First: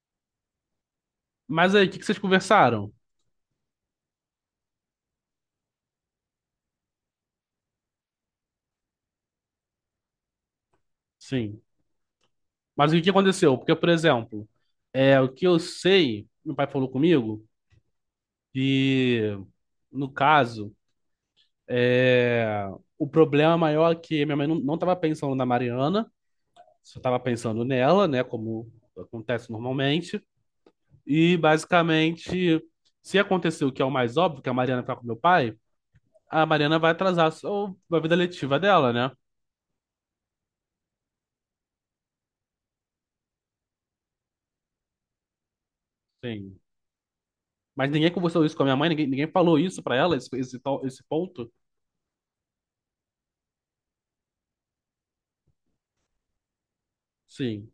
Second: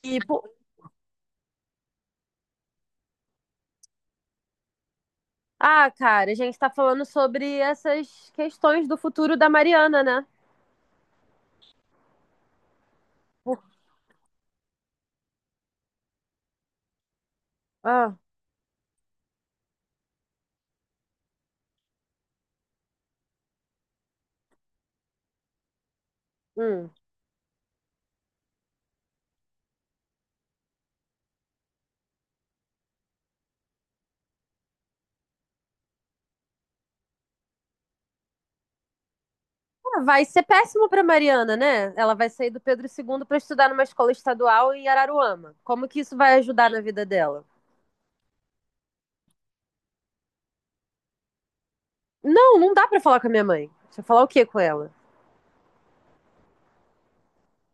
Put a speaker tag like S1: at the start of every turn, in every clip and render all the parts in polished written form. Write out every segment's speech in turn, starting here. S1: Tipo,
S2: Mas aí, o que que vocês conversaram?
S1: ah, cara, a gente tá falando sobre essas questões do futuro da Mariana, né?
S2: Sim. Mas o que aconteceu?
S1: Por-
S2: Porque, por exemplo, o que eu sei, meu pai falou comigo,
S1: Ah,
S2: que, no caso, é, o problema maior é que minha mãe não estava pensando na Mariana,
S1: hum.
S2: só estava pensando nela, né, como acontece normalmente. E, basicamente, se acontecer o que é o mais óbvio, que é a Mariana ficar com meu pai, a Mariana vai atrasar a a vida letiva dela, né?
S1: Ah, vai ser péssimo pra Mariana, né? Ela vai sair do Pedro II pra estudar numa escola estadual em Araruama. Como que isso vai
S2: Sim.
S1: ajudar na vida dela?
S2: Mas ninguém conversou isso com a minha mãe, ninguém, ninguém falou isso pra ela, esse ponto?
S1: Não, não dá pra falar com a minha mãe. Deixa eu falar o quê com ela?
S2: Sim.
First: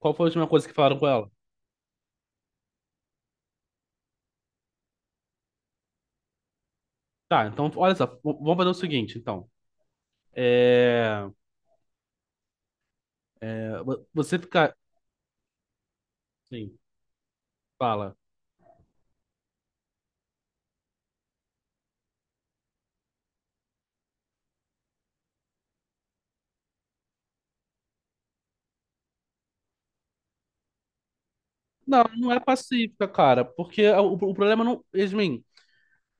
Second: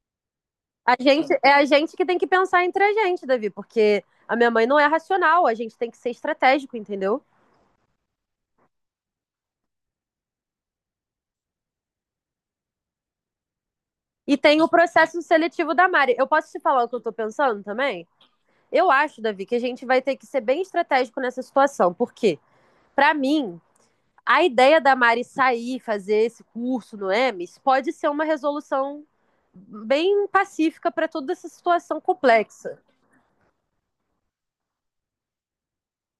S2: Qual foi a última coisa que
S1: A
S2: falaram com ela?
S1: gente, é a gente que tem que pensar entre a gente, Davi, porque a minha mãe não é racional, a gente tem que ser estratégico, entendeu?
S2: Tá, então, olha só, vamos fazer o seguinte, então. É,
S1: E
S2: você
S1: tem o
S2: ficar.
S1: processo seletivo da Mari. Eu posso te
S2: Sim,
S1: falar o que eu tô pensando também?
S2: fala.
S1: Eu acho, Davi, que a gente vai ter que ser bem estratégico nessa situação, porque, para mim, a ideia da Mari sair, fazer esse curso no EMES, pode ser uma resolução bem pacífica para toda essa situação
S2: Não, não é
S1: complexa.
S2: pacífica, cara, porque o problema não. Yasmin,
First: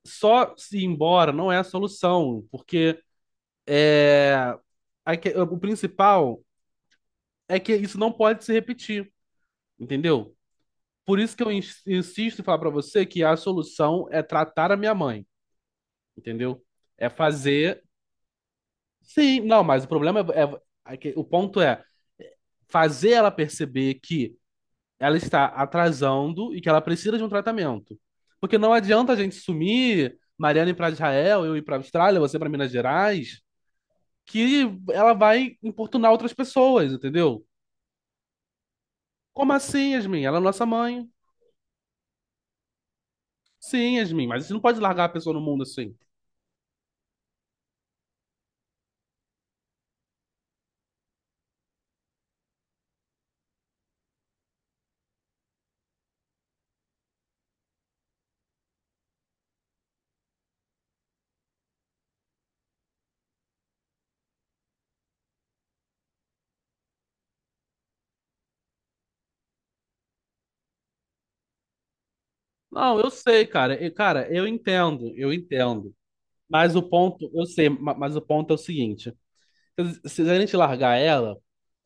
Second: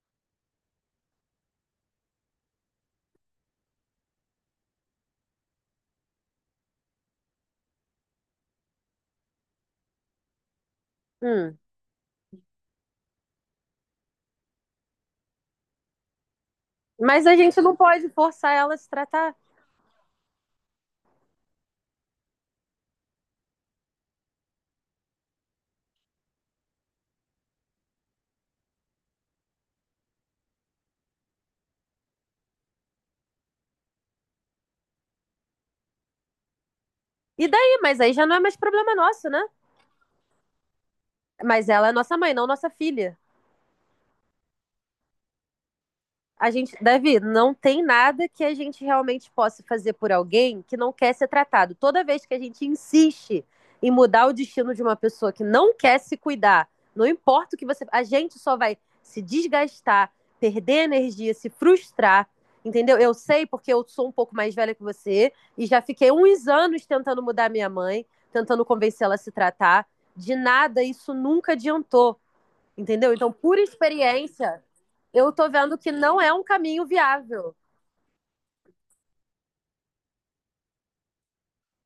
S2: só se ir embora não é a solução, porque o principal é que isso não pode se repetir, entendeu? Por isso que eu
S1: Hum.
S2: insisto em falar pra você que a solução é tratar a minha mãe, entendeu? É
S1: Mas a gente não
S2: fazer.
S1: pode forçar ela a se tratar.
S2: Sim, não, mas o ponto é fazer ela perceber que ela está atrasando e que ela precisa de um tratamento. Porque não adianta a gente sumir, Mariana ir para Israel, eu ir para Austrália, você para Minas Gerais, que ela vai importunar outras pessoas, entendeu?
S1: E daí? Mas aí já não é mais problema nosso, né?
S2: Como assim, Yasmin? Ela é nossa mãe.
S1: Mas ela é nossa mãe, não nossa filha.
S2: Sim, Yasmin, mas você não pode largar a pessoa no mundo assim.
S1: A gente, Davi, não tem nada que a gente realmente possa fazer por alguém que não quer ser tratado. Toda vez que a gente insiste em mudar o destino de uma pessoa que não quer se cuidar, não importa o que você, a gente só vai se desgastar, perder energia, se frustrar, entendeu? Eu sei porque eu sou um pouco mais velha que você e já fiquei uns anos tentando mudar minha mãe, tentando convencê-la a se tratar. De nada isso nunca adiantou.
S2: Não, eu
S1: Entendeu? Então,
S2: sei,
S1: por
S2: cara. Cara,
S1: experiência, eu
S2: eu
S1: tô vendo que
S2: entendo.
S1: não é um
S2: Mas o
S1: caminho
S2: ponto, eu
S1: viável.
S2: sei, mas o ponto é o seguinte: se a gente largar ela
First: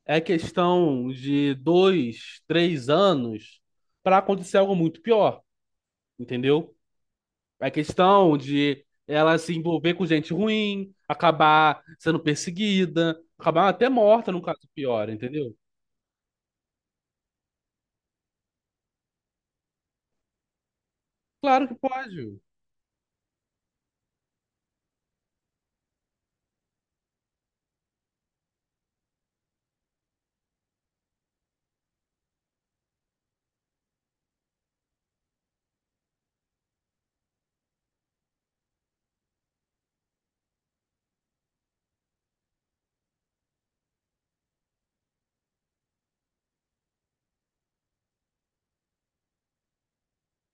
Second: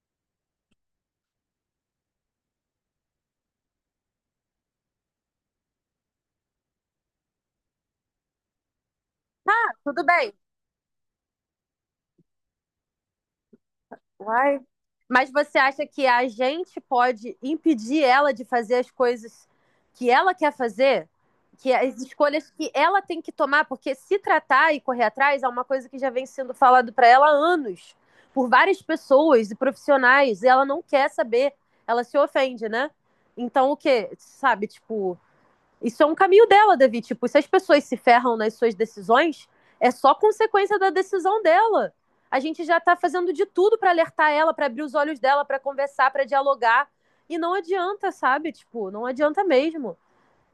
S2: é questão de dois, três anos para acontecer algo muito pior, entendeu? É questão de ela se envolver
S1: Tudo
S2: com gente
S1: bem.
S2: ruim, acabar sendo perseguida, acabar até morta num caso
S1: Uai.
S2: pior,
S1: Mas
S2: entendeu?
S1: você acha que a gente pode impedir ela de fazer as coisas que ela quer fazer?
S2: Claro
S1: Que
S2: que
S1: as
S2: pode.
S1: escolhas que ela tem que tomar, porque se tratar e correr atrás é uma coisa que já vem sendo falado para ela há anos, por várias pessoas e profissionais, e ela não quer saber, ela se ofende, né? Então o que, sabe, tipo, isso é um caminho dela, Davi. Tipo, se as pessoas se ferram nas suas decisões, é só consequência da decisão dela. A gente já está fazendo de tudo para alertar ela, para abrir os olhos dela, para conversar, para dialogar. E não adianta, sabe? Tipo, não adianta mesmo.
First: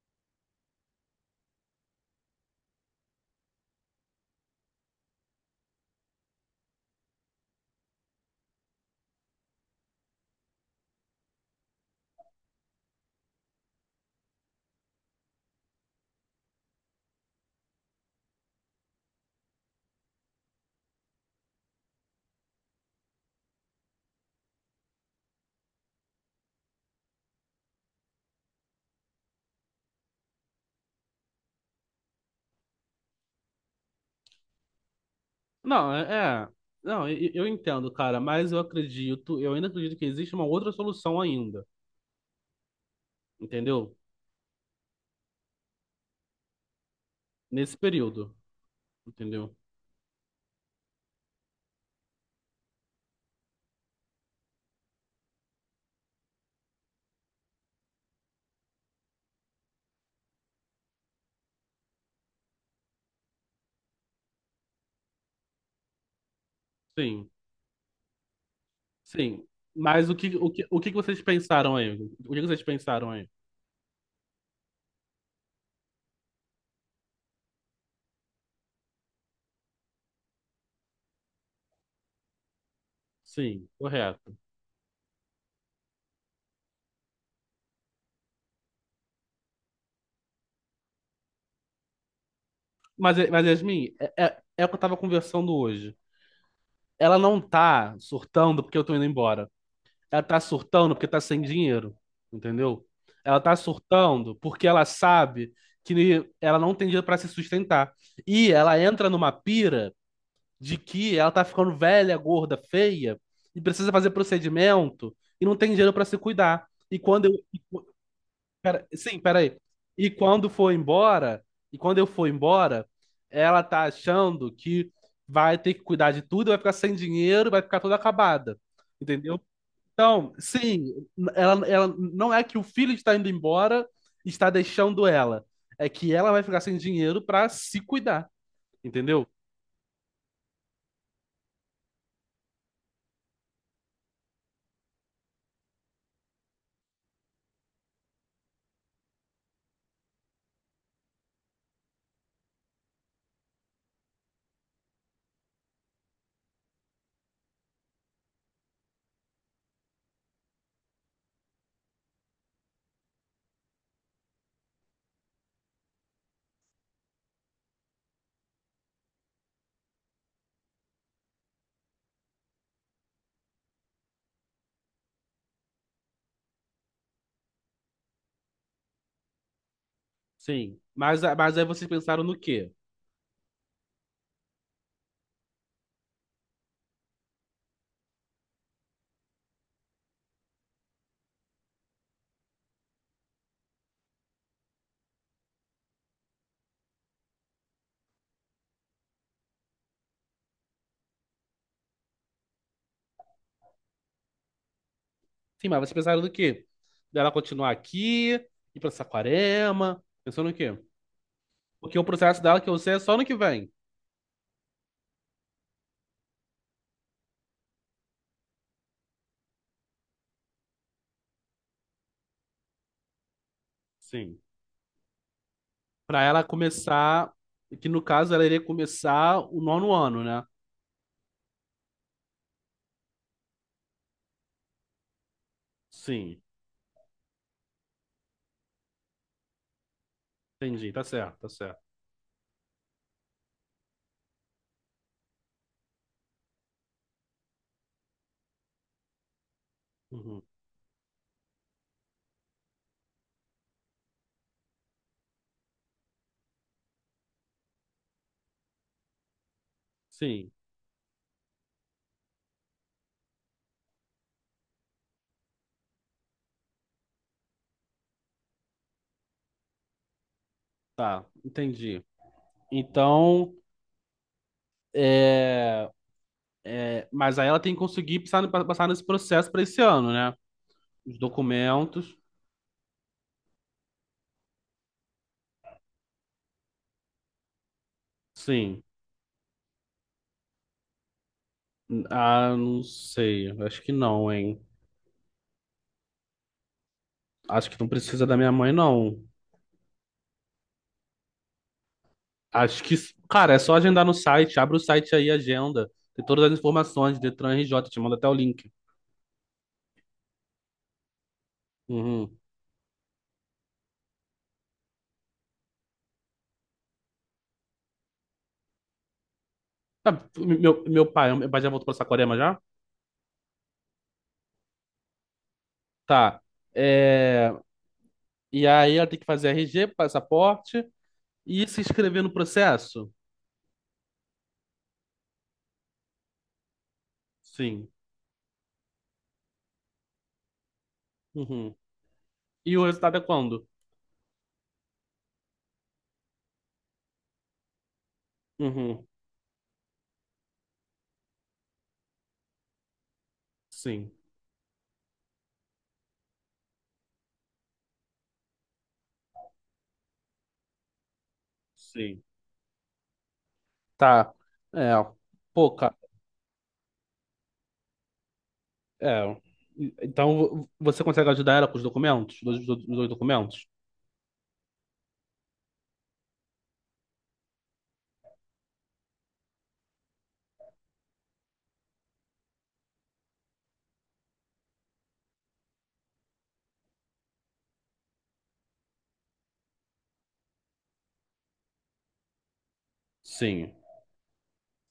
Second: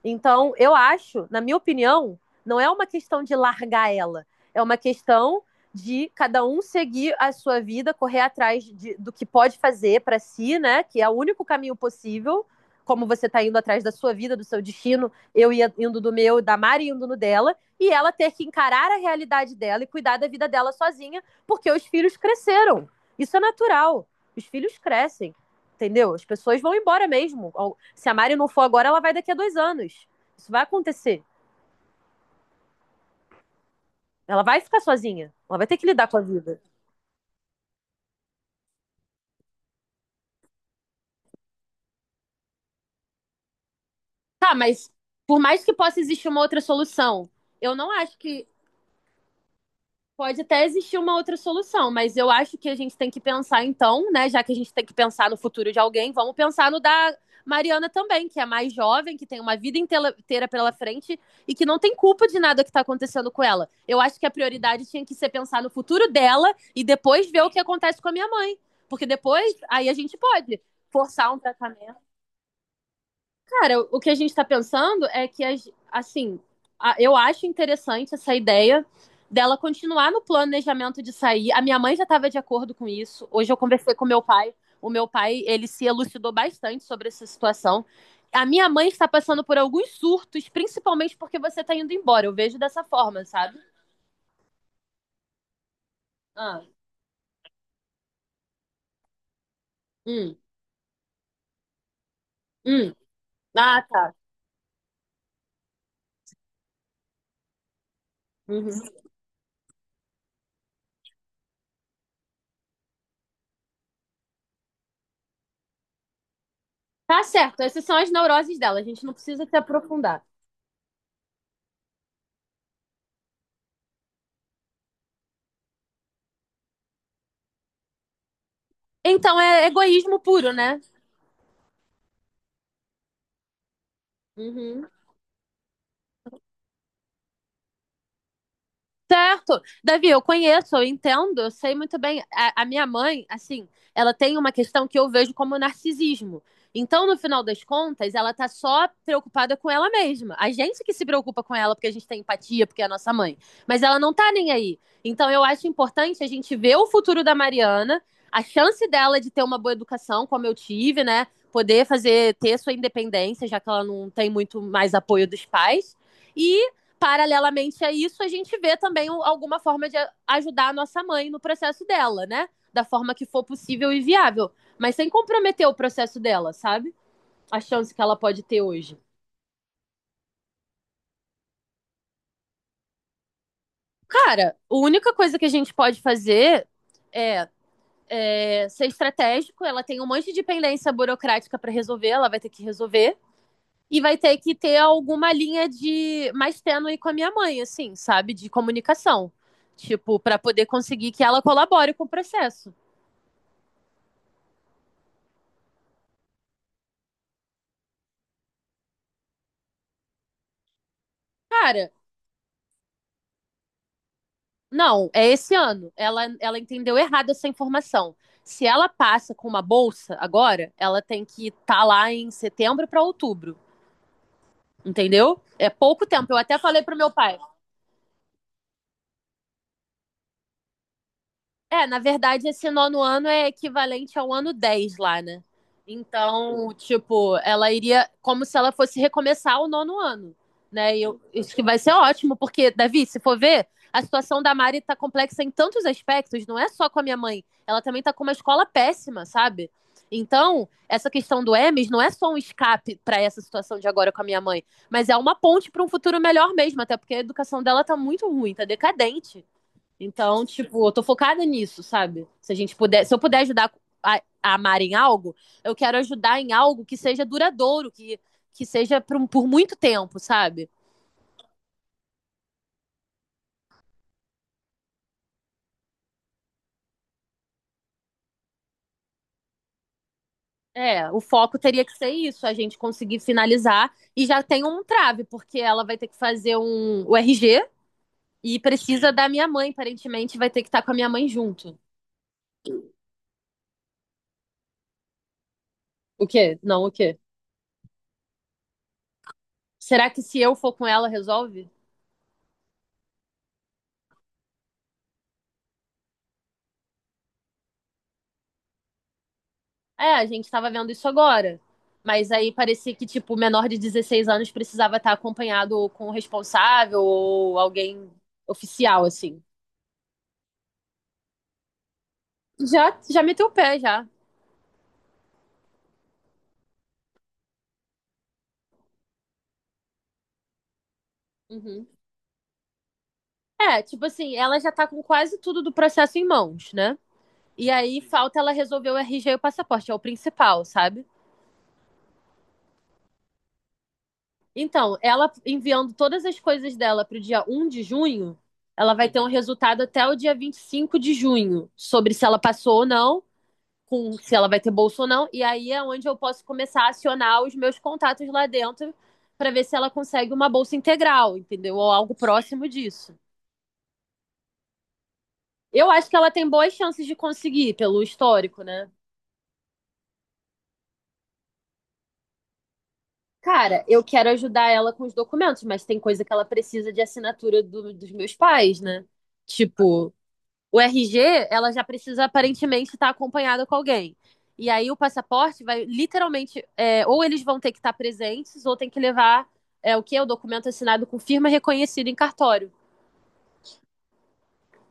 S1: Então, eu acho, na minha opinião, não é uma questão de largar ela, é uma questão de cada um seguir a sua vida, correr atrás de, do que pode fazer para si, né? Que é o único caminho possível, como você está indo atrás da sua vida, do seu destino, eu ia indo do meu, da Mari indo no dela, e ela ter que encarar a realidade dela e cuidar da vida dela sozinha, porque os filhos cresceram. Isso é natural. Os filhos crescem, entendeu? As pessoas vão embora mesmo. Se a Mari não for agora, ela vai daqui a 2 anos. Isso vai acontecer. Ela vai ficar sozinha. Ela vai ter que
S2: Não,
S1: lidar com a
S2: é. é.
S1: vida.
S2: Não, eu entendo, cara, mas eu ainda acredito que existe uma outra solução ainda, entendeu?
S1: Tá, mas por mais que possa existir uma outra solução, eu
S2: Nesse
S1: não acho
S2: período,
S1: que
S2: entendeu?
S1: pode até existir uma outra solução, mas eu acho que a gente tem que pensar então, né? Já que a gente tem que pensar no futuro de alguém, vamos pensar no da Mariana também, que é mais jovem, que tem uma vida inteira pela frente e que não tem culpa de nada que está acontecendo com ela. Eu acho que a prioridade tinha que ser pensar no futuro dela e
S2: Sim,
S1: depois ver o que acontece com a minha mãe. Porque
S2: sim.
S1: depois, aí a
S2: Mas
S1: gente pode
S2: o que que vocês
S1: forçar um
S2: pensaram
S1: tratamento.
S2: aí? O que vocês pensaram aí?
S1: Cara, o que a gente está pensando é que, as, assim, eu acho interessante essa ideia dela continuar no planejamento de sair. A minha mãe já estava de acordo com isso. Hoje eu
S2: Sim,
S1: conversei com meu
S2: correto.
S1: pai. O meu pai, ele se elucidou bastante sobre essa situação. A minha mãe está passando por alguns surtos, principalmente porque você está indo embora. Eu vejo dessa forma,
S2: Mas
S1: sabe?
S2: Yasmin, é o que eu tava conversando hoje.
S1: Ah,
S2: Ela não tá surtando porque eu tô indo embora. Ela
S1: hum,
S2: tá surtando porque tá sem dinheiro, entendeu?
S1: hum.
S2: Ela tá
S1: Ah, tá.
S2: surtando porque ela sabe que ela não tem dinheiro pra se sustentar. E ela
S1: Uhum.
S2: entra numa pira de que ela tá ficando velha, gorda, feia e precisa fazer procedimento e não tem dinheiro pra se cuidar. E
S1: Tá
S2: quando eu,
S1: certo. Essas são as neuroses dela. A gente não
S2: Sim,
S1: precisa
S2: peraí.
S1: se
S2: E
S1: aprofundar.
S2: quando for embora, e quando eu for embora, ela tá achando que vai ter que cuidar de tudo, vai ficar sem dinheiro, vai ficar toda acabada. Entendeu?
S1: Então é egoísmo
S2: Então,
S1: puro, né?
S2: sim, ela não é que o filho está indo embora, e está
S1: Uhum.
S2: deixando ela. É que ela vai ficar sem dinheiro para se cuidar, entendeu?
S1: Certo. Davi, eu conheço, eu entendo, eu sei muito bem. A minha mãe, assim, ela tem uma questão que eu vejo como narcisismo. Então, no final das contas, ela tá só preocupada com ela mesma. A gente que se preocupa com ela porque a gente tem empatia, porque é a nossa mãe. Mas ela não tá nem aí. Então, eu acho importante a gente ver o futuro da Mariana, a chance dela de ter uma boa educação, como eu tive, né? Poder fazer, ter sua independência, já que ela não tem muito mais apoio dos pais. E paralelamente a isso, a gente vê também um, alguma forma de ajudar a nossa mãe no processo dela, né? Da forma que for possível e viável. Mas sem comprometer o processo dela, sabe? A chance que ela pode ter hoje.
S2: Sim. Mas aí vocês pensaram no quê?
S1: Cara, a única coisa que a gente pode fazer é ser estratégico, ela tem um monte de pendência burocrática para resolver, ela vai ter que resolver. E vai ter que ter alguma linha de mais tênue com a minha mãe, assim, sabe? De comunicação. Tipo, para poder conseguir que ela colabore com o processo.
S2: Sim, mas vocês pensaram no quê? Dela continuar aqui, ir para Saquarema, pensou no quê?
S1: Cara,
S2: Porque o processo dela que eu sei é só no que vem.
S1: não, é esse ano. Ela entendeu errado essa informação. Se ela passa com uma bolsa agora, ela tem que estar lá em setembro para outubro,
S2: Sim.
S1: entendeu? É pouco
S2: Pra
S1: tempo. Eu
S2: ela
S1: até falei pro meu
S2: começar,
S1: pai.
S2: que no caso ela iria começar o nono ano, né?
S1: É, na verdade, esse nono ano é equivalente ao ano 10 lá, né?
S2: Sim.
S1: Então, tipo, ela iria como se ela fosse recomeçar o nono ano,
S2: Entendi,
S1: né? E
S2: tá
S1: eu,
S2: certo, tá
S1: isso que vai
S2: certo.
S1: ser ótimo, porque, Davi, se for ver, a situação da Mari tá complexa em tantos aspectos, não é só com a minha mãe. Ela também tá com uma escola péssima, sabe?
S2: Uhum.
S1: Então, essa questão do Emes não é só um escape para essa situação de agora com a minha mãe, mas é uma ponte para um futuro melhor mesmo, até porque a educação dela tá muito ruim, tá decadente. Então,
S2: Sim,
S1: tipo, eu tô focada nisso, sabe? Se a gente puder, se eu puder ajudar a, a amar em algo, eu quero ajudar em algo que seja duradouro, que seja por, por muito tempo, sabe?
S2: tá, entendi. Então, é, mas aí ela tem que conseguir passar nesse processo para esse ano, né?
S1: É,
S2: Os
S1: o foco teria que ser
S2: documentos,
S1: isso, a gente conseguir finalizar e já tem um trave, porque ela vai ter que fazer o RG e
S2: sim.
S1: precisa da minha mãe, aparentemente vai ter que estar com a minha mãe junto.
S2: Ah, não sei, acho que não, hein?
S1: O quê? Não, o quê?
S2: Acho que não precisa da minha mãe, não.
S1: Será que se eu for com ela resolve?
S2: Acho que, cara, é só agendar no site. Abre o site aí, agenda. Tem todas as informações, Detran RJ, te manda até o link.
S1: É, a gente tava vendo isso agora. Mas
S2: Uhum.
S1: aí parecia que, tipo, o menor de 16 anos precisava estar acompanhado com o responsável ou alguém oficial, assim.
S2: Tá, meu pai já voltou pra Saquarema já?
S1: Já, já meteu o pé, já.
S2: Tá. É, e aí ela tem que fazer RG, passaporte e se
S1: Uhum.
S2: inscrever no processo?
S1: É, tipo assim, ela já tá com quase tudo do processo em mãos, né? E
S2: Sim.
S1: aí falta ela resolver o RG e o passaporte, é o principal, sabe?
S2: Uhum. E o resultado é quando?
S1: Então, ela enviando todas as coisas dela pro dia 1 de junho, ela
S2: Uhum.
S1: vai ter um resultado até o dia 25 de junho sobre se ela passou ou não
S2: Sim.
S1: com se ela vai ter bolsa ou não. E aí é onde eu posso começar a acionar os meus contatos lá dentro para ver se ela consegue uma bolsa integral, entendeu? Ou algo
S2: Sim.
S1: próximo disso.
S2: Tá. É. Pô,
S1: Eu
S2: cara.
S1: acho que ela tem boas chances de conseguir, pelo histórico, né?
S2: É. Então, você consegue ajudar ela com os documentos? Os dois documentos?
S1: Cara, eu quero ajudar ela com os documentos, mas tem coisa que ela precisa de assinatura dos meus pais, né? Tipo, o RG, ela já precisa aparentemente estar acompanhada com alguém. E aí o passaporte vai literalmente, é, ou eles vão ter que estar presentes, ou tem que levar é, o que é o documento assinado com firma reconhecida em cartório.
S2: Sim.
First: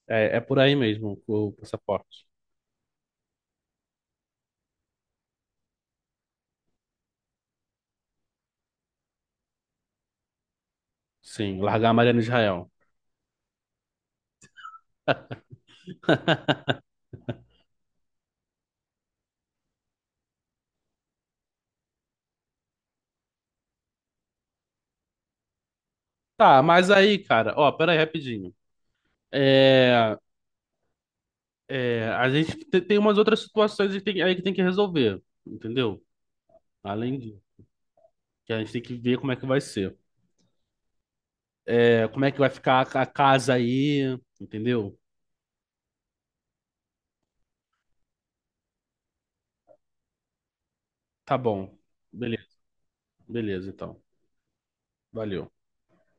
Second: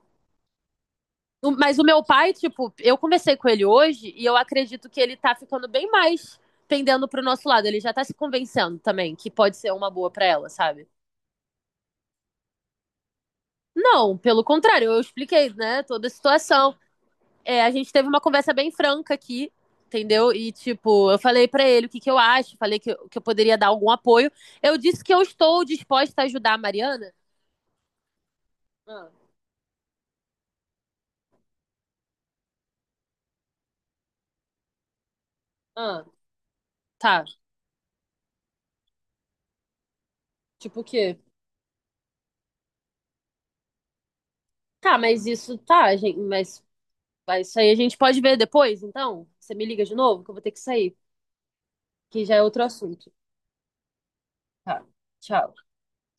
S2: É, é por aí mesmo o
S1: Mas o meu
S2: passaporte.
S1: pai, tipo, eu conversei com ele hoje e eu acredito que ele tá ficando bem mais pendendo pro nosso lado. Ele já tá se convencendo também que pode ser uma boa pra ela, sabe?
S2: Sim, largar a Mariana Israel.
S1: Não, pelo contrário, eu expliquei, né, toda a situação. É, a gente teve uma conversa bem franca aqui, entendeu? E, tipo, eu falei pra ele o que, eu acho, falei que, que eu poderia dar algum apoio. Eu disse que eu estou disposta a ajudar a
S2: Tá, mas
S1: Mariana.
S2: aí, cara, ó, pera aí rapidinho.
S1: Ah,
S2: É, é, a gente tem umas outras situações que tem- aí que tem que resolver, entendeu?
S1: ah,
S2: Além
S1: tá.
S2: disso, que a gente tem que ver como é que vai ser.
S1: Tipo o quê?
S2: É, como é que vai ficar a casa aí,
S1: Tá,
S2: entendeu?
S1: mas isso tá, gente, mas isso aí a gente pode ver depois, então? Você me liga de novo, que eu vou ter que sair,
S2: Tá bom.
S1: que já é
S2: Beleza,
S1: outro assunto.
S2: beleza, então.
S1: Tá,
S2: Valeu.
S1: tchau.